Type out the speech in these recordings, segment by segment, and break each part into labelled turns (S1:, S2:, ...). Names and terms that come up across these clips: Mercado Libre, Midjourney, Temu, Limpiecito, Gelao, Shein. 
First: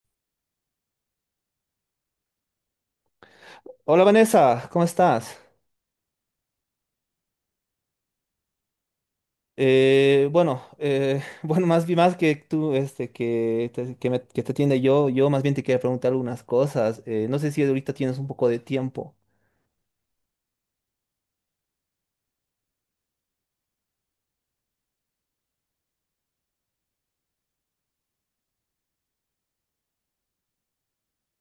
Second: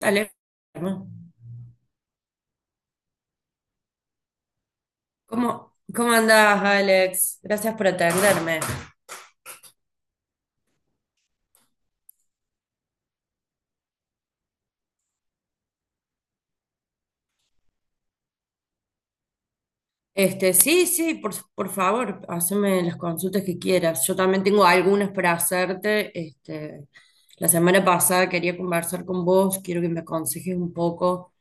S1: Alex,
S2: Hola Vanessa, ¿cómo estás?
S1: ¿Cómo andás, Alex? Gracias por atenderme.
S2: Bueno, bueno, más bien más que tú, este, que te atiende yo más bien te quería preguntar algunas cosas. No sé si ahorita tienes un poco de tiempo.
S1: Este, sí, por favor, haceme las consultas que quieras. Yo también tengo algunas para hacerte. Este, la semana pasada quería conversar con vos, quiero que me aconsejes un poco,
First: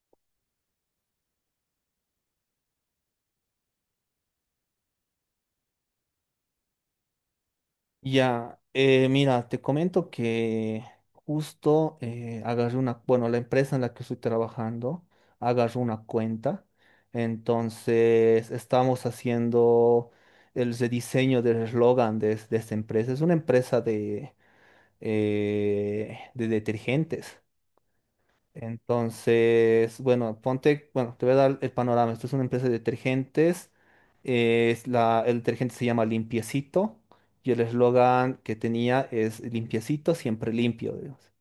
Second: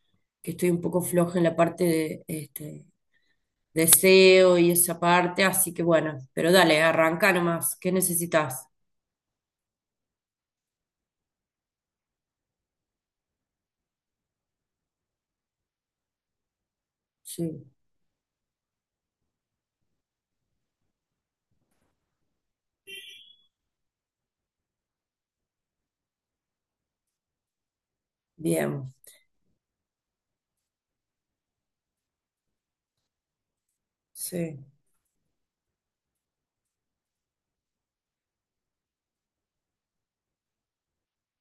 S1: que estoy un poco floja en la parte de este, deseo y esa parte, así que bueno, pero dale, arranca nomás. ¿Qué
S2: Ya,
S1: necesitas?
S2: mira, te comento que justo agarré una, bueno, la empresa en la que estoy trabajando agarró una cuenta.
S1: Sí,
S2: Entonces, estamos haciendo el rediseño del eslogan de esta empresa. Es una empresa de detergentes.
S1: bien,
S2: Entonces, bueno, ponte, bueno, te voy a dar el panorama. Esto es una empresa de detergentes.
S1: sí,
S2: Es la, el detergente se llama Limpiecito y el eslogan que tenía es Limpiecito, siempre limpio, digamos.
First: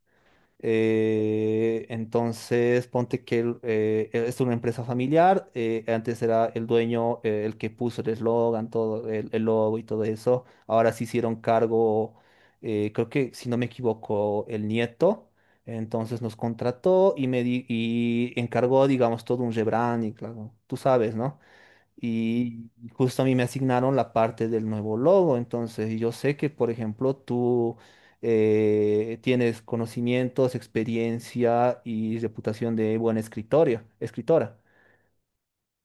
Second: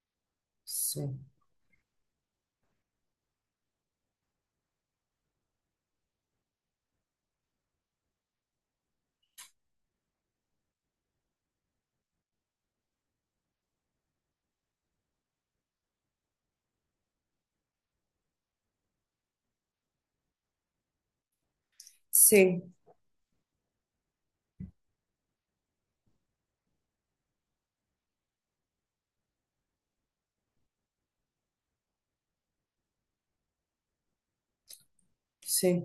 S1: sí.
S2: Entonces, ponte que es una empresa familiar. Antes era el dueño, el que puso el eslogan, todo el logo y todo eso. Ahora se hicieron cargo, creo que si no me equivoco, el nieto. Entonces nos contrató y y encargó, digamos, todo un rebranding, claro. Tú sabes, ¿no?
S1: Sí.
S2: Y justo a mí me asignaron la parte del nuevo logo. Entonces, y yo sé que, por ejemplo, tú tienes conocimientos, experiencia y reputación de buena escritoria, escritora.
S1: Sí.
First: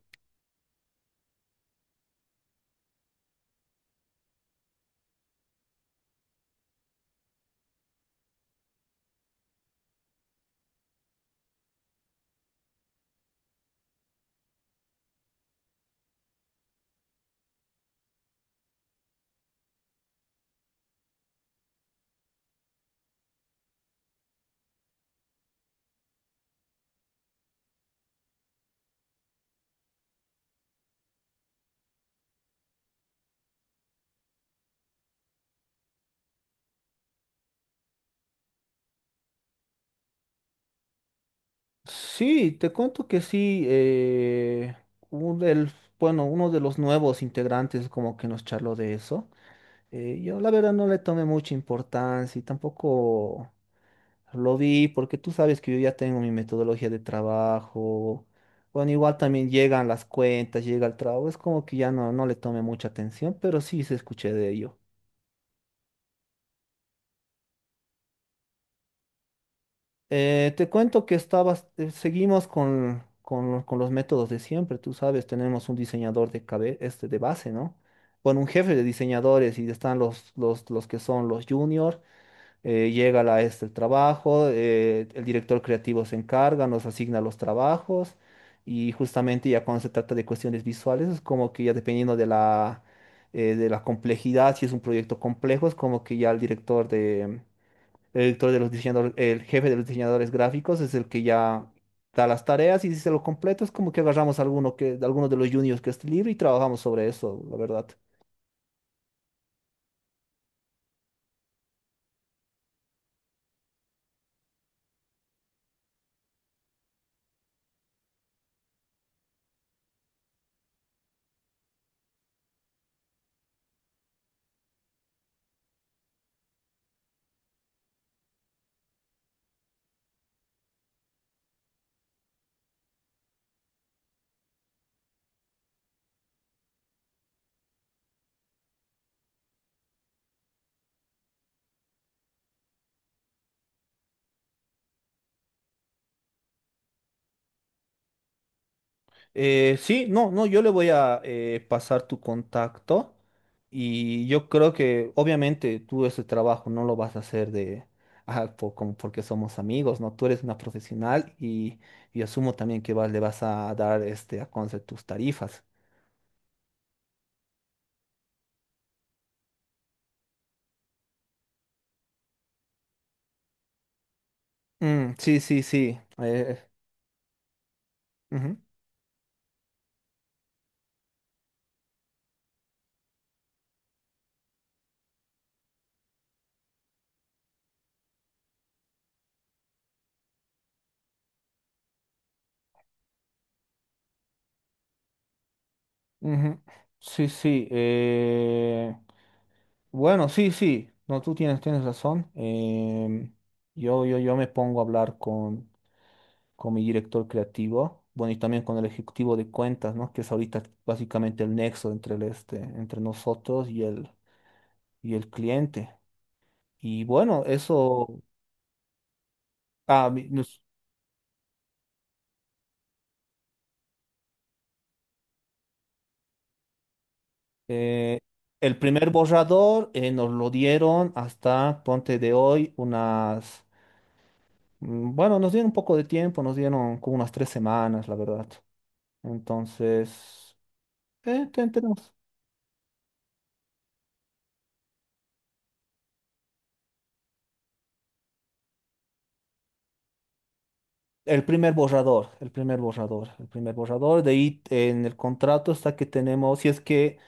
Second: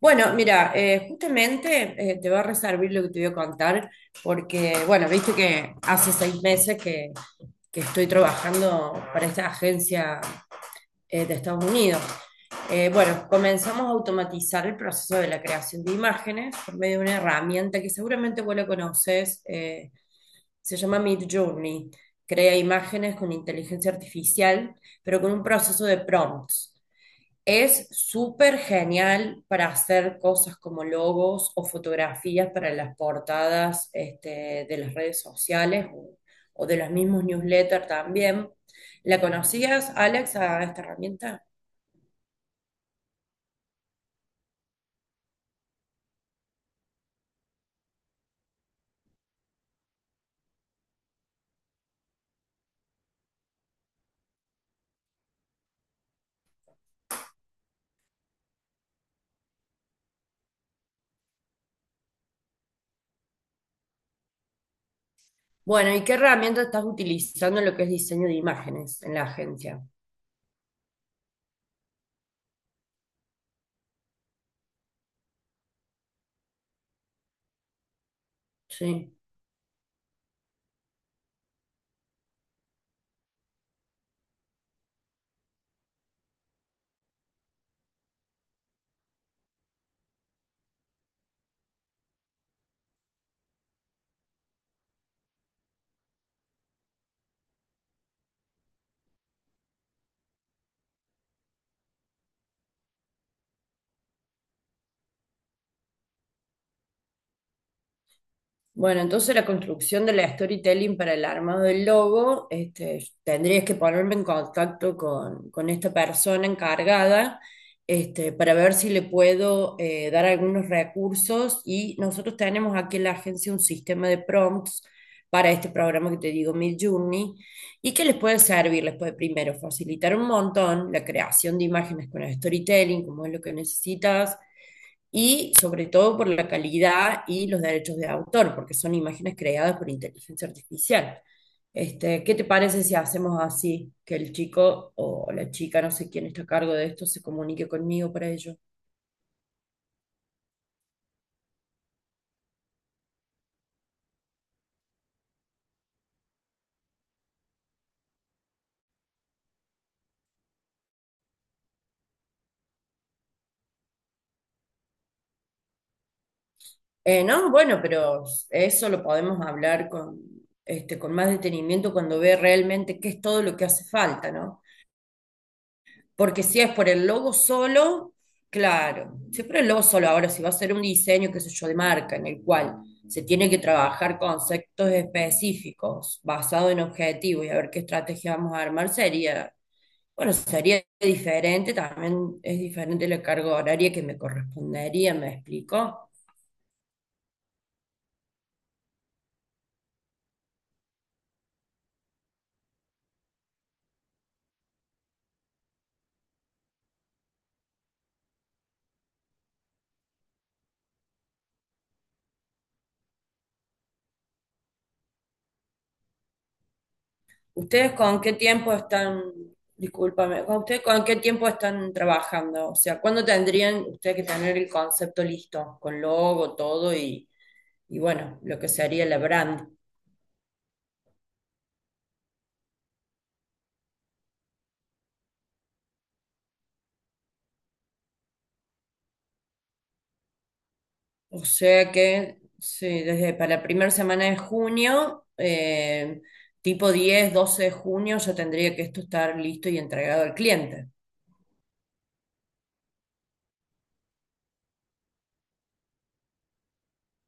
S1: Bueno, mira, justamente te va a reservar lo que te voy a contar, porque, bueno, viste que hace seis meses que estoy trabajando para esta agencia de Estados Unidos. Bueno, comenzamos a automatizar el proceso de la creación de imágenes por medio de una herramienta que seguramente vos la conoces, se llama Midjourney. Crea imágenes con inteligencia artificial, pero con un proceso de prompts. Es súper genial para hacer cosas como logos o fotografías para las portadas este, de las redes sociales o de los mismos newsletters también. ¿La conocías, Alex, a esta herramienta?
S2: Sí, te cuento que sí. Un- el- bueno, uno de los nuevos integrantes como que nos charló de eso. Yo la verdad no le tomé mucha importancia y tampoco. Lo vi porque tú sabes que yo ya tengo mi metodología de trabajo. Bueno, igual también llegan las cuentas, llega el trabajo. Es como que ya no le tomé mucha atención, pero sí se escuché de ello.
S1: Bueno, ¿y qué herramienta estás utilizando en lo que es diseño de imágenes en la agencia?
S2: Te cuento que estabas, seguimos con los métodos de siempre. Tú sabes, tenemos un diseñador este de base, ¿no? Bueno, un jefe de
S1: Sí.
S2: diseñadores y están los que son los juniors. Llega la este el trabajo, el director creativo se encarga, nos asigna los trabajos y justamente ya cuando se trata de cuestiones visuales es como que ya dependiendo de la complejidad. Si es un proyecto complejo, es como que ya el director de los diseñadores, el jefe de los diseñadores gráficos es el que ya da las tareas, y si se lo completo es como que agarramos alguno de los juniors que esté libre y trabajamos sobre eso, la verdad.
S1: Bueno, entonces la construcción de la storytelling para el armado del logo, este, tendrías que ponerme en contacto con esta persona encargada, este, para ver si le puedo dar algunos recursos y nosotros tenemos aquí en la agencia un sistema de prompts para este programa que te digo, Midjourney, y que les puede servir, les puede primero facilitar un montón la creación de imágenes con el storytelling, como es lo que necesitas y sobre todo por la calidad y los derechos de autor, porque son imágenes creadas por inteligencia artificial. Este, ¿qué te parece si hacemos así, que el chico o la chica, no sé quién está a cargo de esto, se comunique conmigo para ello?
S2: Sí, no, no, yo le voy a pasar tu contacto y yo creo que obviamente tú ese trabajo no lo vas a hacer de, como porque somos amigos, ¿no? Tú eres una profesional y asumo también que le vas a dar este, a conocer tus tarifas.
S1: No, bueno, pero eso lo podemos hablar con, este, con más detenimiento cuando ve realmente qué es todo lo que hace falta, ¿no?
S2: Mm, sí.
S1: Porque si es por el logo solo,
S2: Ujú.
S1: claro, si es por el logo solo, ahora si va a ser un diseño, qué sé yo, de marca, en el cual se tiene que trabajar conceptos específicos basados en objetivos y a ver qué estrategia vamos a armar, sería, bueno, sería diferente, también es diferente la carga horaria que me correspondería, ¿me explico?
S2: Ujú. Sí. Bueno, sí. No, tú tienes, tienes razón. Yo me pongo a hablar con mi director creativo, bueno, y también con el ejecutivo de cuentas, ¿no? Que es ahorita básicamente el nexo entre entre nosotros y y el cliente. Y bueno,
S1: ¿Ustedes con
S2: eso,
S1: qué tiempo están,
S2: ah, mi-
S1: discúlpame, con
S2: nos-
S1: ustedes con qué tiempo están trabajando? O sea, ¿cuándo tendrían ustedes que tener el concepto listo, con logo, todo y
S2: eh,
S1: bueno, lo que
S2: el
S1: sería
S2: primer
S1: la brand?
S2: borrador, nos lo dieron hasta, ponte de hoy, unas. Mm, bueno, nos dieron un poco de tiempo, nos dieron como unas 3 semanas, la verdad. Entonces,
S1: O sea
S2: tenemos
S1: que, sí, desde para la primera semana de junio, tipo 10 12 de junio, ya tendría que esto estar listo y entregado al cliente.
S2: el primer borrador, De ahí, en el contrato está que tenemos, si es que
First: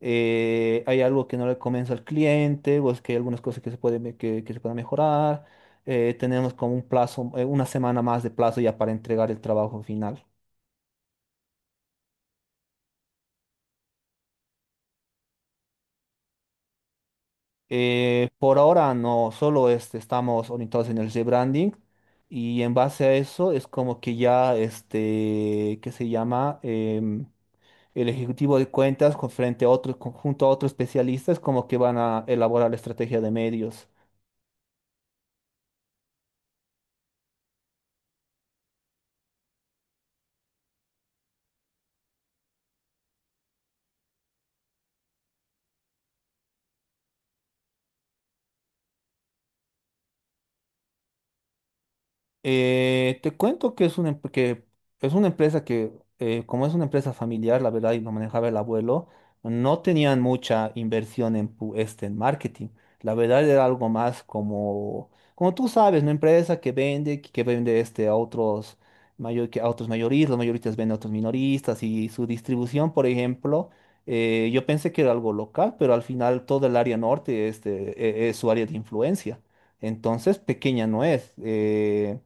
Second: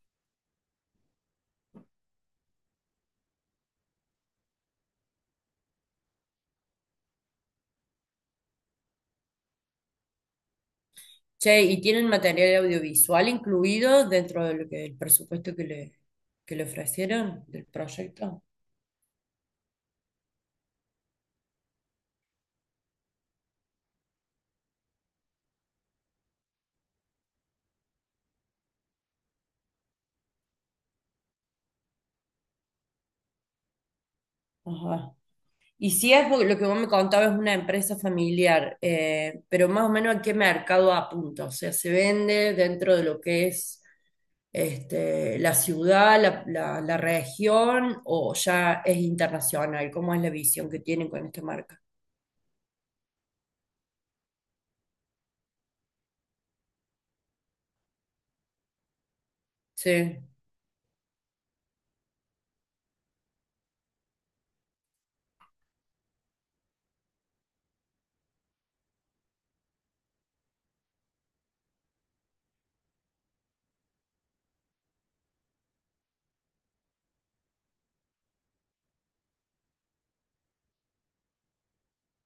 S2: hay algo que no le convence al cliente, o es que hay algunas cosas que que se puedan mejorar, tenemos como un plazo, una semana más de plazo ya para entregar el trabajo final.
S1: Che, ¿y tienen material audiovisual incluido dentro de lo que, el presupuesto que le ofrecieron del proyecto?
S2: Por ahora no, solo este, estamos orientados en el rebranding y en base a eso es como que ya, este, ¿qué se llama? El ejecutivo de cuentas con frente a otro, conjunto a otros especialistas como que van a elaborar la estrategia de medios.
S1: Ajá. Y si es porque lo que vos me contabas es una empresa familiar, pero más o menos a qué mercado apunta, o sea, se vende dentro de lo que es este, la ciudad, la- la región, o ya es internacional, ¿cómo es la visión que tienen con esta marca?
S2: Te cuento que es una, em- que es una empresa que, como es una empresa familiar, la verdad, y lo manejaba el abuelo, no tenían
S1: Sí,
S2: mucha inversión este, en marketing. La verdad era algo más como, como tú sabes, una empresa que vende, que vende este, a otros, mayor, que a otros mayoristas, los mayoristas venden a otros minoristas y su distribución. Por ejemplo, yo pensé que era algo local, pero al final todo el área norte este, es su área de influencia. Entonces, pequeña no es.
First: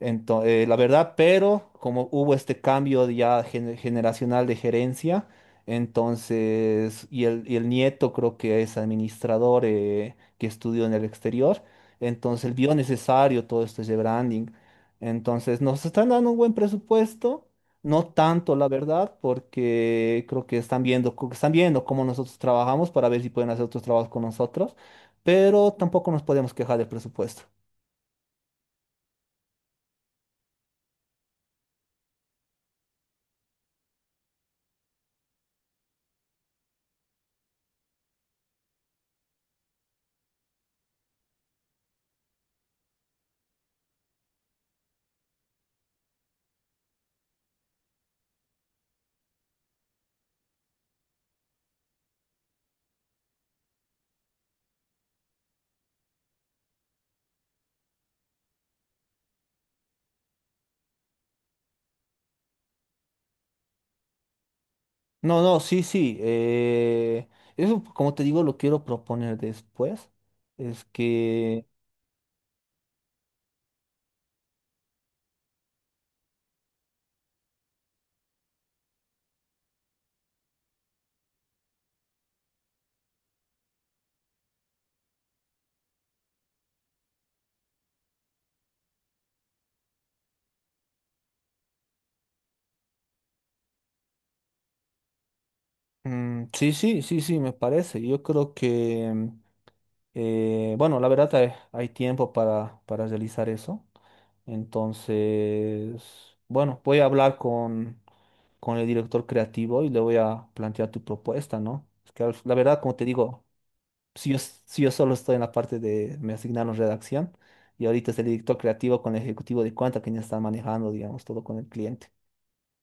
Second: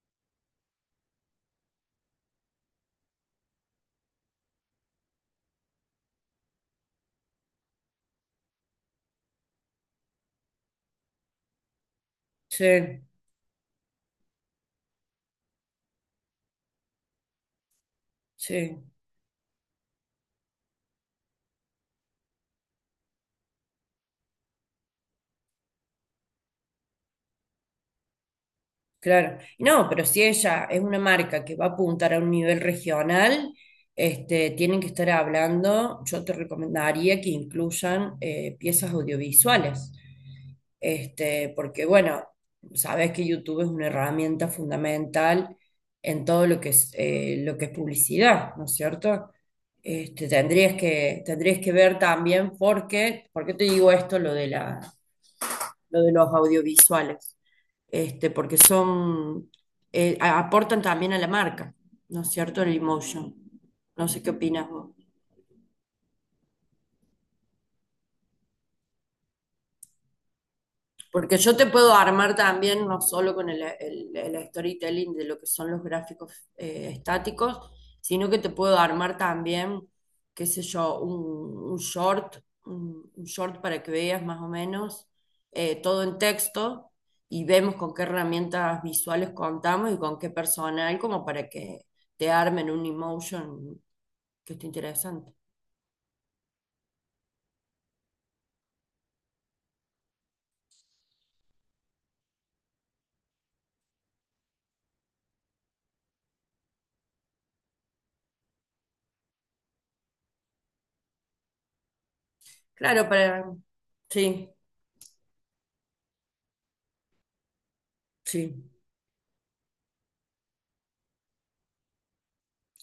S2: Entonces, la verdad, pero como hubo este cambio de ya generacional de gerencia, entonces, y el nieto creo que es administrador, que estudió en el exterior, entonces él vio
S1: sí,
S2: necesario todo esto de branding. Entonces, nos están dando un buen presupuesto, no tanto, la
S1: sí.
S2: verdad, porque creo que están viendo, están viendo cómo nosotros trabajamos para ver si pueden hacer otros trabajos con nosotros, pero tampoco nos podemos quejar del presupuesto.
S1: Claro. No, pero si ella es una marca que va a apuntar a un nivel regional, este, tienen que estar hablando, yo te recomendaría que incluyan piezas audiovisuales. Este, porque bueno, sabes que YouTube es una herramienta fundamental en todo lo que es publicidad, ¿no es cierto? Este, tendrías que ver también por qué te digo esto, lo de la, lo de los audiovisuales, este, porque son, aportan también a la marca, ¿no es cierto? El emotion. No sé qué opinas vos.
S2: No, no, sí, sí. Eso, como te digo, lo quiero proponer después. Es
S1: Porque yo
S2: que,
S1: te puedo armar también, no solo con el storytelling de lo que son los gráficos estáticos, sino que te puedo armar también, qué sé yo, un short para que veas más o menos todo en texto y vemos con qué herramientas visuales contamos y con qué personal, como para que te armen un emotion que esté interesante.
S2: mm, sí, me parece. Yo creo que, mm, bueno, la verdad hay, hay tiempo para realizar eso. Entonces, bueno, voy a hablar con el director creativo y le voy a plantear tu propuesta, ¿no? Es que la verdad, como te
S1: Claro, para...
S2: digo,
S1: Sí,
S2: si yo solo estoy en la parte de, me asignaron redacción, y ahorita es el director
S1: sí.
S2: creativo con el ejecutivo de cuenta quien está manejando, digamos, todo con el cliente.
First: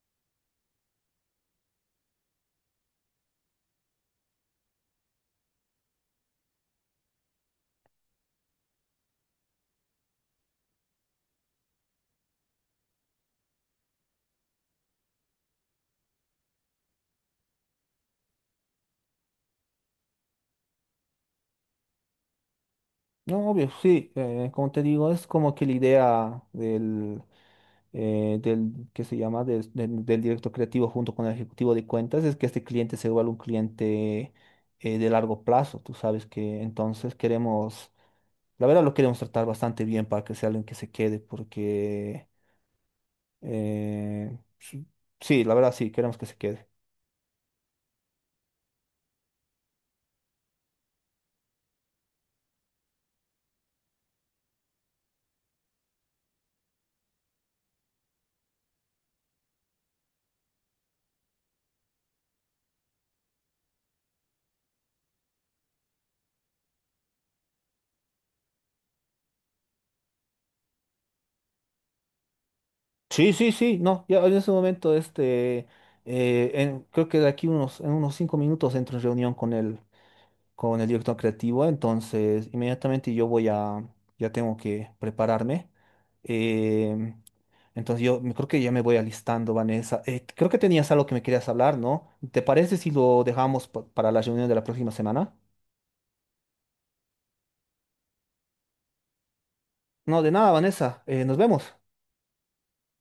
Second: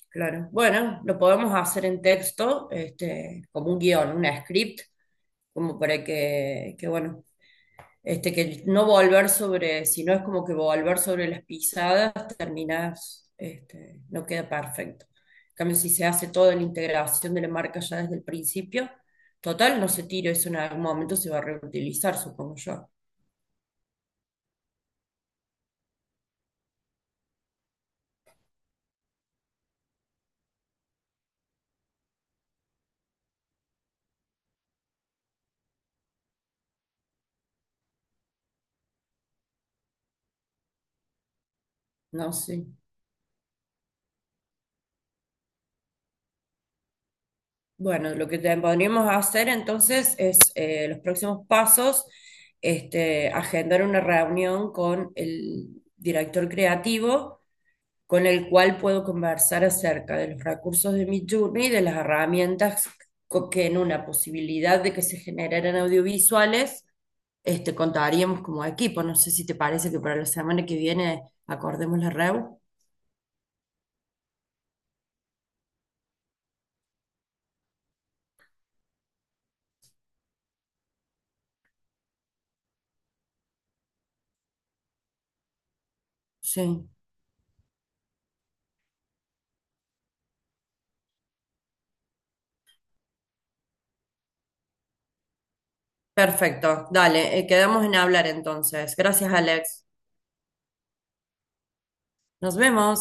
S1: Claro. Bueno, lo podemos hacer en texto, este, como un guión, una script, como para que bueno, este, que no volver sobre, si no es como que volver sobre las pisadas, terminas, este, no queda perfecto. En cambio, si se hace toda la integración de la marca ya desde el principio, total, no se tira, eso en algún momento se va a reutilizar, supongo yo.
S2: No, obvio, sí, como te digo, es como que la idea del, del que se llama, Des- del, del director creativo junto con el ejecutivo de cuentas es que este cliente se vuelva un cliente de largo plazo. Tú sabes que entonces queremos, la verdad lo queremos tratar bastante bien para que sea alguien que se quede, porque...
S1: No sé.
S2: Eh, s- sí, la verdad sí, queremos que se quede.
S1: Bueno, lo que te- podríamos hacer entonces es los próximos pasos, este, agendar una reunión con el director creativo, con el cual puedo conversar acerca de los recursos de Midjourney y de las herramientas co- que en una posibilidad de que se generaran audiovisuales, este, contaríamos como equipo. No sé si te parece que para la semana que viene acordemos la REU.
S2: Sí, no, ya en ese momento, este, creo que de aquí en unos 5 minutos entro en reunión con el director creativo, entonces inmediatamente yo voy a, ya tengo que prepararme.
S1: Sí,
S2: eh, entonces yo creo que ya me voy alistando, Vanessa. Creo que tenías algo que me querías hablar, ¿no? ¿Te parece si lo dejamos para la reunión de la próxima semana?
S1: perfecto. Dale, quedamos en hablar entonces. Gracias, Alex.
S2: No, de nada, Vanessa, nos vemos.
S1: Nos vemos.